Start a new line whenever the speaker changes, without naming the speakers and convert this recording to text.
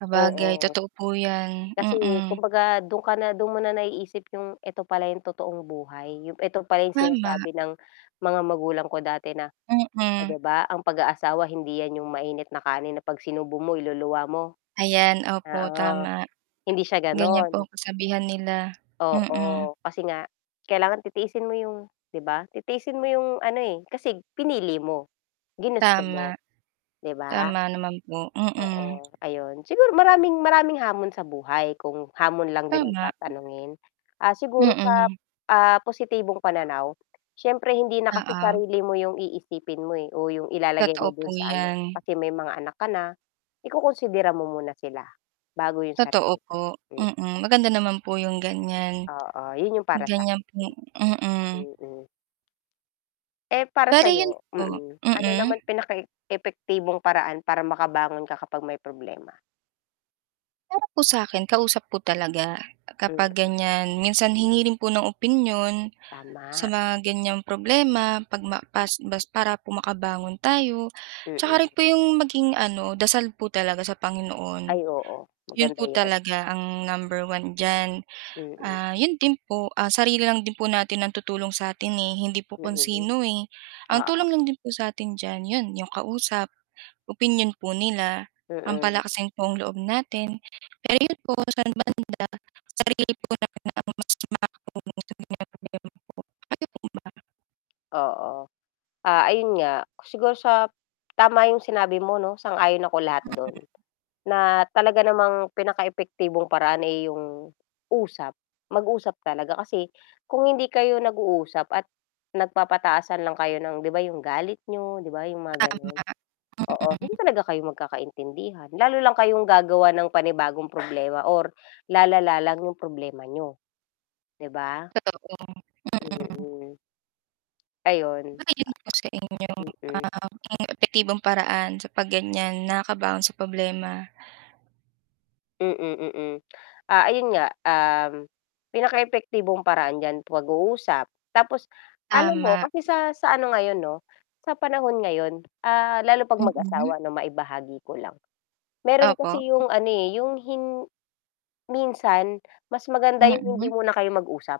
Sabagay
Oo.
totoo po 'yan,
Kasi
mm.
kumbaga dun ka na dun mo na naiisip yung eto pala yung totoong buhay, yung eto pala yung
Wala.
sinasabi ng mga magulang ko dati na, oh,'
Mm.
di ba ang pag-aasawa hindi 'yan yung mainit na kanin na pag sinubo mo iluluwa mo.
Ayan, opo
Oo,
tama.
hindi siya
Gan'yan po
gano'n.
kasabihan nila, mm.
Oo, kasi nga kailangan titiisin mo yung, 'di ba titiisin mo yung ano, eh, kasi pinili mo, ginusto
Tama.
mo 'di ba?
Tama naman po, mm.
Oo, ayon siguro maraming, maraming hamon sa buhay kung hamon lang din ang
Tama.
tatanungin, ah, siguro sa,
Mm.
ah, positibong pananaw, siyempre hindi na kasi
Oo.
sarili mo yung iisipin mo, eh, o yung ilalagay
Totoo
mo
po
dun sa ano
'yan.
kasi may mga anak ka na, ikokonsidera mo muna sila bago yung
Totoo
sarili
po,
ko, hmm
mm, maganda naman po yung gan'yan,
Oo, yun yung para sa
gan'yan po, mm.
Mm. Eh, para
Pero 'yon
sa'yo,
po,
mm, ano naman
mm.
pinaka epektibong paraan para makabangon ka kapag may problema.
Pero po sa'kin kausap po talaga kapag
Mm.
gan'yan, minsan hingi rin po ng opinyon, sa
Tama.
mga gan'yang problema pag ma pas bas para po makabangon tayo, tsaka rin
Hmm.
po yung maging ano dasal po talaga sa Panginoon,
Ay, oo
'yon
maganda
po
'yan.
talaga ang number 1 diyan.
Mm.
Ah 'yon din po, ah, sarili lang din po natin ang tutulong sa atin, eh, hindi po kung
Mm.
sino, eh. Ang tulong
Oo.
lang din po satin dyan yun yung kausap, opinyon po nila ang
Mm.
palakasin pong loob natin pero 'yon po sa talaga sarili lang din po ang makakatulong sa atin, kayo po ba?
Oo, ah, ayun nga siguro sa tama yung sinabi mo 'no, sang-ayon ako lahat do'n,
Mm.
na talaga namang pinaka epektibong paraan, eh, yung usap, mag-usap talaga kasi kung hindi kayo nag-uusap at nagpapataasan lang kayo ng, 'di ba yung galit niyo, 'di ba yung mga gano'n. Oo, hindi
Tama.
talaga kayo magkakaintindihan, lalo lang kayong gagawa ng panibagong problema or lalala lang 'yong problema niyo, 'di ba?
Totoo, mm.
Mm. Ayun.
Gano'n po sa inyo,
Mm.
ah, epektibong paraan sa pag gan'yan nakabaon sa problema.
Mm, mm, ah, ayun nga, um, pinakaepektibong paraan diyan, pag-uusap, tapos, alam mo
Tama.
kasi sa sa ano ngayon 'no, sa panahon ngayon, ah, lalo pag
Mm.
mag-asawa 'no, maibahagi ko lang, meron
Opo.
kasi yung ano, eh, yung hin minsan mas maganda yung hindi
Mm.
muna kayo mag-usap.